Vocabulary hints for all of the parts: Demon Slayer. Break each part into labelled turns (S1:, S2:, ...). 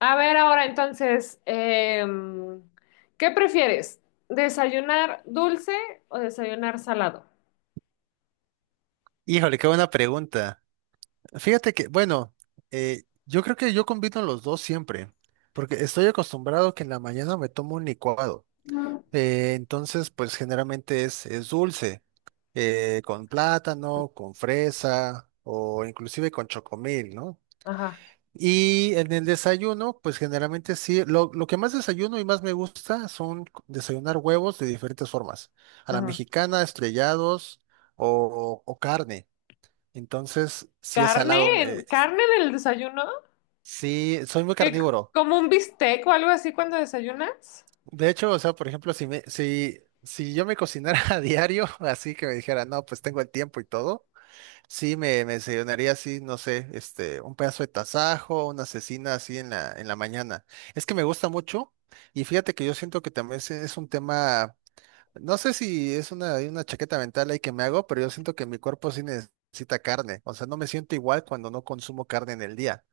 S1: A ver ahora entonces, ¿qué prefieres? ¿Desayunar dulce o desayunar salado?
S2: Híjole, qué buena pregunta. Fíjate que, bueno, yo creo que yo combino los dos siempre, porque estoy acostumbrado que en la mañana me tomo un licuado. Entonces, pues generalmente es dulce, con plátano, con fresa o inclusive con chocomil, ¿no?
S1: Ajá,
S2: Y en el desayuno, pues generalmente sí, lo que más desayuno y más me gusta son desayunar huevos de diferentes formas, a la
S1: ajá.
S2: mexicana, estrellados o carne. Entonces, sí es salado.
S1: ¿Carne? ¿Carne en el desayuno?
S2: Sí, soy muy
S1: ¿Qué-
S2: carnívoro.
S1: como un bistec o algo así cuando desayunas?
S2: De hecho, o sea, por ejemplo, si yo me cocinara a diario, así que me dijera, no, pues tengo el tiempo y todo, sí me desayunaría así, no sé, este, un pedazo de tasajo, una cecina así en en la mañana. Es que me gusta mucho, y fíjate que yo siento que también es un tema, no sé si es una chaqueta mental ahí que me hago, pero yo siento que mi cuerpo sí necesita carne. O sea, no me siento igual cuando no consumo carne en el día.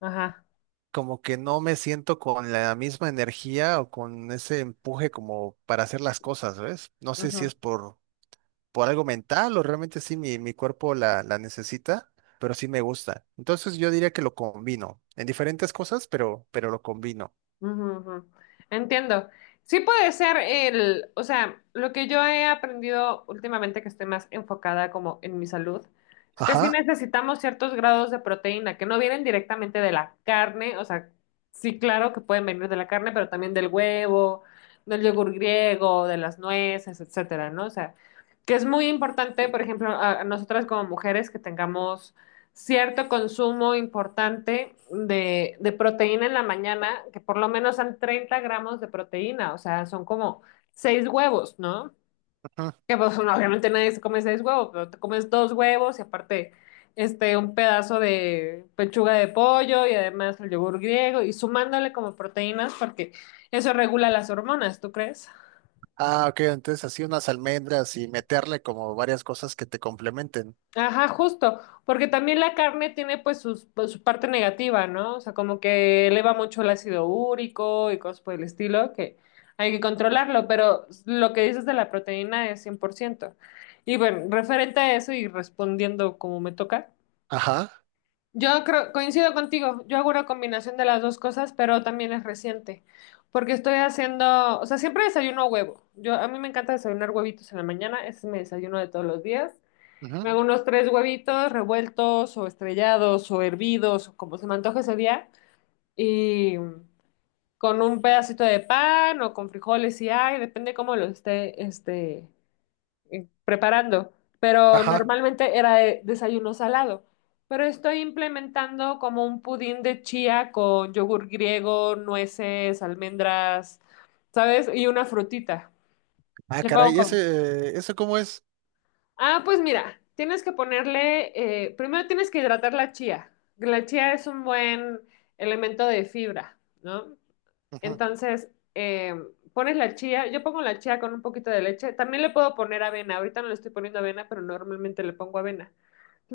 S1: Ajá.
S2: Como que no me siento con la misma energía o con ese empuje como para hacer las cosas, ¿ves? No sé si es por algo mental o realmente sí mi cuerpo la necesita, pero sí me gusta. Entonces yo diría que lo combino en diferentes cosas, pero lo combino.
S1: Ujú, ujú. Entiendo. Sí puede ser el, o sea, lo que yo he aprendido últimamente que estoy más enfocada como en mi salud, es que
S2: Ajá.
S1: sí necesitamos ciertos grados de proteína que no vienen directamente de la carne, o sea, sí, claro que pueden venir de la carne, pero también del huevo, del yogur griego, de las nueces, etcétera, ¿no? O sea, que es muy importante, por ejemplo, a nosotras como mujeres que tengamos cierto consumo importante de proteína en la mañana, que por lo menos son 30 gramos de proteína, o sea, son como seis huevos, ¿no?
S2: Ujú.
S1: Que pues, bueno, obviamente nadie se come seis huevos, pero te comes dos huevos y aparte este, un pedazo de pechuga de pollo y además el yogur griego y sumándole como proteínas porque eso regula las hormonas, ¿tú crees?
S2: Ah, ok, entonces así unas almendras y meterle como varias cosas que te complementen.
S1: Ajá, justo, porque también la carne tiene pues, su parte negativa, ¿no? O sea, como que eleva mucho el ácido úrico y cosas por el estilo, que hay que controlarlo, pero lo que dices de la proteína es 100%. Y bueno, referente a eso y respondiendo como me toca,
S2: Ajá.
S1: yo creo, coincido contigo, yo hago una combinación de las dos cosas, pero también es reciente, porque estoy haciendo, o sea, siempre desayuno huevo. Yo, a mí me encanta desayunar huevitos en la mañana, ese es mi desayuno de todos los días.
S2: Ujú.
S1: Me hago unos tres huevitos revueltos o estrellados o hervidos o como se me antoje ese día y con un pedacito de pan o con frijoles si hay, depende cómo lo esté este, preparando. Pero
S2: Ajá.
S1: normalmente era desayuno salado. Pero estoy implementando como un pudín de chía con yogur griego, nueces, almendras, ¿sabes? Y una frutita.
S2: Ah,
S1: Le pongo
S2: caray,
S1: como.
S2: ese, ¿eso cómo es?
S1: Ah, pues mira, tienes que ponerle, primero tienes que hidratar la chía. La chía es un buen elemento de fibra, ¿no?
S2: Ujú.
S1: Entonces, eh, pones la chía, yo pongo la chía con un poquito de leche, también le puedo poner avena, ahorita no le estoy poniendo avena, pero normalmente le pongo avena.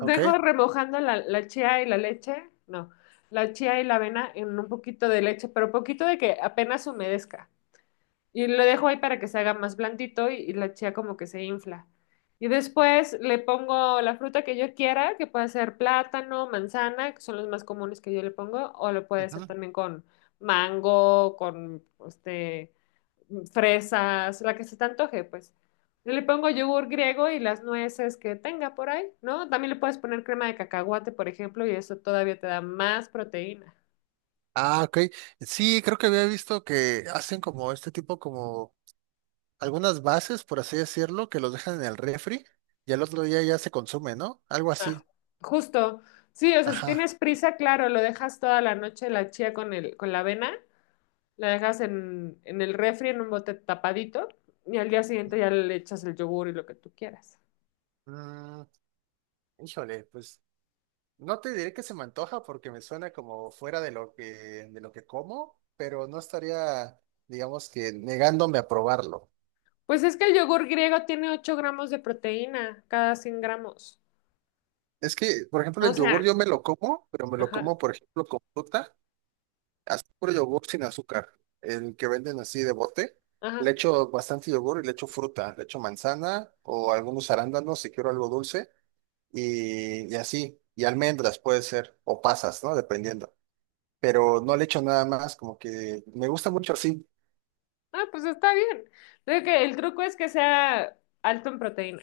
S2: Ok.
S1: remojando la chía y la leche, no, la chía y la avena en un poquito de leche, pero poquito de que apenas humedezca. Y lo dejo ahí para que se haga más blandito y la chía como que se infla. Y después le pongo la fruta que yo quiera, que puede ser plátano, manzana, que son los más comunes que yo le pongo, o lo puede hacer
S2: Ujú.
S1: también con mango, con este, fresas, la que se te antoje, pues. Yo le pongo yogur griego y las nueces que tenga por ahí, ¿no? También le puedes poner crema de cacahuate, por ejemplo, y eso todavía te da más proteína.
S2: Ah, ok. Sí, creo que había visto que hacen como este tipo, como algunas bases, por así decirlo, que los dejan en el refri y al otro día ya se consume, ¿no? Algo
S1: Ah,
S2: así.
S1: justo. Sí, o sea, si
S2: Ajá.
S1: tienes prisa, claro, lo dejas toda la noche la chía con el, con la avena, la dejas en el refri en un bote tapadito y al día siguiente ya le echas el yogur y lo que tú quieras.
S2: Mm, híjole, pues no te diré que se me antoja porque me suena como fuera de lo que como, pero no estaría, digamos que, negándome a probarlo.
S1: Pues es que el yogur griego tiene 8 gramos de proteína cada 100 gramos.
S2: Es que, por ejemplo,
S1: O
S2: el
S1: sea,
S2: yogur yo me lo como, pero me lo
S1: ajá,
S2: como, por ejemplo, con fruta. Haz puro yogur sin azúcar, el que venden así de bote.
S1: ajá.
S2: Le echo bastante yogur y le echo fruta, le echo manzana o algunos arándanos si quiero algo dulce y así. Y almendras puede ser, o pasas, ¿no? Dependiendo. Pero no le echo nada más, como que me gusta mucho así.
S1: Ah, pues está bien. Creo que el truco es que sea alto en proteína.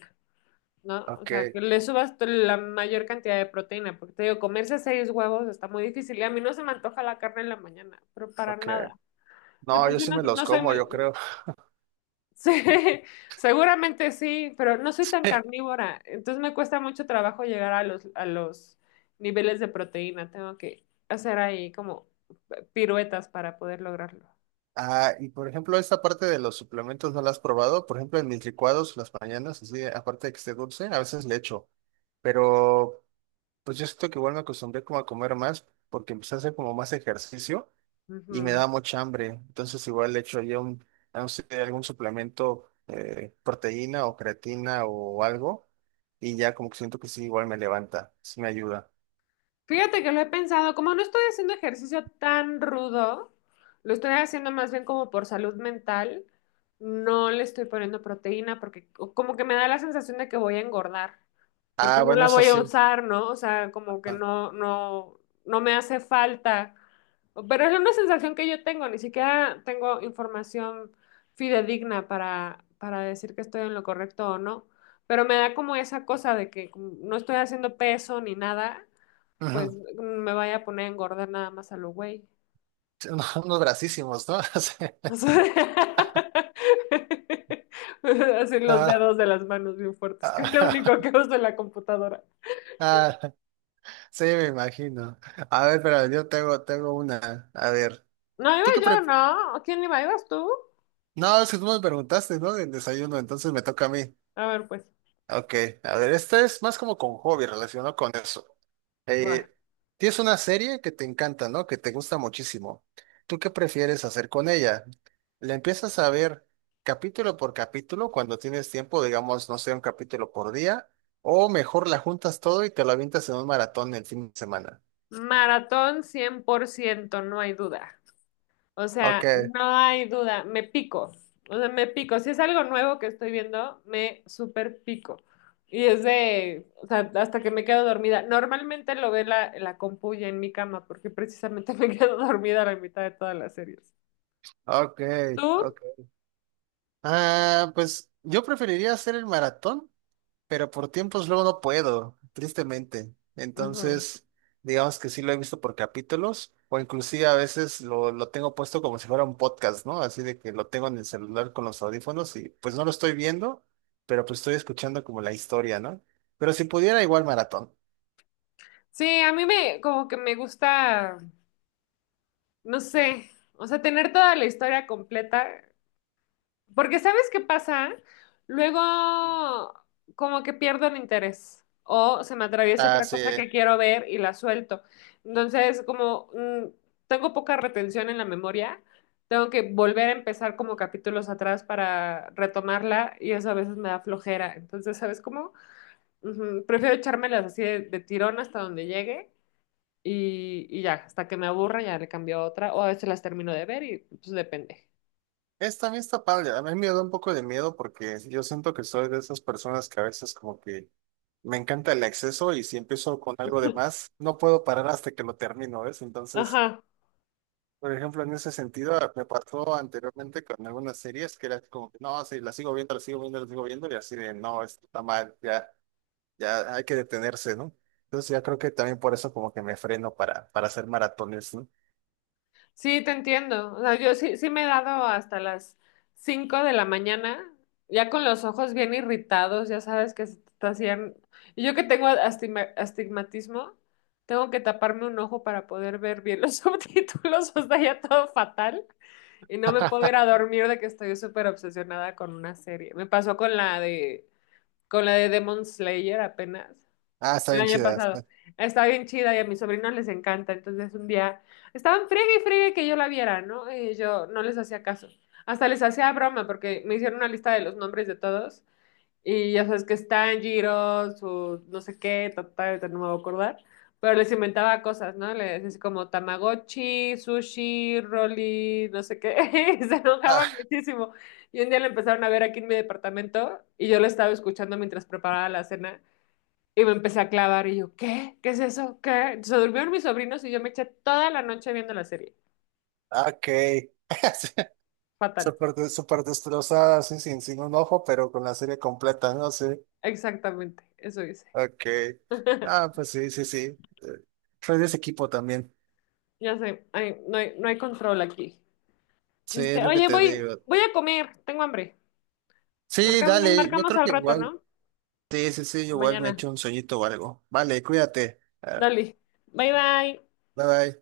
S1: ¿No? O
S2: Ok,
S1: sea, que le subas la mayor cantidad de proteína, porque te digo, comerse seis huevos está muy difícil y a mí no se me antoja la carne en la mañana, pero para
S2: ok.
S1: nada. De
S2: No,
S1: por
S2: yo
S1: sí
S2: sí
S1: no,
S2: me los
S1: no soy
S2: como,
S1: muy.
S2: yo creo.
S1: Sí, seguramente sí, pero no soy tan carnívora, entonces me cuesta mucho trabajo llegar a los niveles de proteína, tengo que hacer ahí como piruetas para poder lograrlo.
S2: Ah, y por ejemplo, esta parte de los suplementos no la has probado. Por ejemplo, en mis licuados las mañanas, así, aparte de que esté dulce, a veces le echo. Pero pues yo siento que igual me acostumbré como a comer más porque empecé a hacer como más ejercicio y me
S1: Ujú.
S2: da mucha hambre. Entonces igual le echo yo un, no sé, algún suplemento, proteína o creatina o algo y ya como que siento que sí, igual me levanta, sí me ayuda.
S1: Fíjate que lo he pensado, como no estoy haciendo ejercicio tan rudo, lo estoy haciendo más bien como por salud mental, no le estoy poniendo proteína porque como que me da la sensación de que voy a engordar, porque
S2: Ah,
S1: no
S2: bueno,
S1: la
S2: eso
S1: voy a
S2: sí.
S1: usar, ¿no? O sea, como que
S2: Ah,
S1: no, no, no me hace falta. Pero es una sensación que yo tengo, ni siquiera tengo información fidedigna para decir que estoy en lo correcto o no. Pero me da como esa cosa de que como no estoy haciendo peso ni nada pues
S2: ujú.
S1: me vaya a poner a engordar nada más a lo güey.
S2: Unos unos bracísimos, ¿no? Sí.
S1: O sea, así los
S2: Ah,
S1: dedos de las manos bien fuertes, que es lo
S2: ah,
S1: único que uso en la computadora.
S2: ah, sí, me imagino. A ver, pero yo tengo una. A ver,
S1: No, iba
S2: ¿tú qué
S1: yo, ¿no? ¿Quién iba? ¿Ibas tú?
S2: No, es que tú me preguntaste, ¿no? Del desayuno, entonces me toca a mí.
S1: A ver, pues,
S2: Ok, a ver, esta es más como con hobby relacionado con eso.
S1: va.
S2: Eh, Tienes una serie que te encanta, ¿no? Que te gusta muchísimo. ¿Tú qué prefieres hacer con ella? ¿La empiezas a ver capítulo por capítulo cuando tienes tiempo, digamos, no sé, un capítulo por día? ¿O mejor la juntas todo y te la avientas en un maratón el fin de semana?
S1: Maratón 100% no hay duda. O
S2: Ok,
S1: sea, no hay duda, me pico. O sea, me pico. Si es algo nuevo que estoy viendo, me super pico. Y es de, o sea, hasta que me quedo dormida. Normalmente lo ve la compu ya en mi cama, porque precisamente me quedo dormida a la mitad de todas las series.
S2: ok,
S1: ¿Tú?
S2: ok. Ah, pues yo preferiría hacer el maratón pero por tiempos luego no puedo, tristemente.
S1: Ujú.
S2: Entonces, digamos que sí lo he visto por capítulos, o inclusive a veces lo tengo puesto como si fuera un podcast, ¿no? Así de que lo tengo en el celular con los audífonos y pues no lo estoy viendo, pero pues estoy escuchando como la historia, ¿no? Pero si pudiera, igual maratón.
S1: Sí, a mí me, como que me gusta, no sé, o sea, tener toda la historia completa. Porque ¿sabes qué pasa? Luego como que pierdo el interés o se me atraviesa
S2: Ah,
S1: otra
S2: sí.
S1: cosa que quiero ver y la suelto. Entonces, como tengo poca retención en la memoria, tengo que volver a empezar como capítulos atrás para retomarla y eso a veces me da flojera. Entonces, ¿sabes cómo? Ujú. Prefiero echármelas así de tirón hasta donde llegue. Y ya, hasta que me aburra, ya le cambio a otra, o a veces las termino de ver y pues depende.
S2: También está padre. A mí me da un poco de miedo porque yo siento que soy de esas personas que a veces como que me encanta el exceso y si empiezo con algo de más, no puedo parar hasta que lo termino, ¿ves? Entonces,
S1: Ajá.
S2: por ejemplo, en ese sentido, ah, me pasó anteriormente con algunas series que era como que no, sí, la sigo viendo, la sigo viendo, la sigo viendo, y así de no, esto está mal, ya, ya hay que detenerse, ¿no? Entonces, ya creo que también por eso, como que me freno para hacer maratones, ¿no?
S1: Sí, te entiendo. O sea, yo sí, sí me he dado hasta las 5 de la mañana, ya con los ojos bien irritados, ya sabes que se te hacían. Y yo que tengo astigmatismo, tengo que taparme un ojo para poder ver bien los subtítulos, o sea, ya todo fatal. Y no me puedo ir a dormir de que estoy súper obsesionada con una serie. Me pasó con la de, Demon Slayer apenas.
S2: Ah, está
S1: El
S2: bien
S1: año
S2: chidas.
S1: pasado. Está bien chida y a mis sobrinos les encanta. Entonces un día estaban friegue y friegue que yo la viera, ¿no? Y yo no les hacía caso. Hasta les hacía broma porque me hicieron una lista de los nombres de todos. Y ya sabes que están Giros, su no sé qué, total, no me voy a acordar. Pero les inventaba cosas, ¿no? Les decía como Tamagotchi, sushi, Rolly, no sé qué. Y se enojaban
S2: Ah,
S1: muchísimo. Y un día lo empezaron a ver aquí en mi departamento y yo lo estaba escuchando mientras preparaba la cena. Y me empecé a clavar y yo, ¿qué? ¿Qué es eso? ¿Qué? Se durmieron mis sobrinos y yo me eché toda la noche viendo la serie.
S2: ok. Sí,
S1: Fatal.
S2: súper, súper destrozada, así, sin un ojo, pero con la serie completa, ¿no? Sí.
S1: Exactamente, eso hice.
S2: Ok. Ah, pues sí, sí, sí. Eh, soy de ese equipo también.
S1: Ya sé, ay, no hay, no hay control aquí.
S2: Sí, es
S1: Este,
S2: lo que
S1: oye,
S2: te
S1: voy,
S2: digo.
S1: voy a comer, tengo hambre.
S2: Sí,
S1: Nos
S2: dale, yo
S1: marcamos
S2: creo
S1: al
S2: que
S1: rato,
S2: igual.
S1: ¿no?
S2: Sí, sí, sí, igual me
S1: Mañana.
S2: echo un sueñito o algo. Vale, cuídate. Ah,
S1: Dale. Bye bye.
S2: bye bye.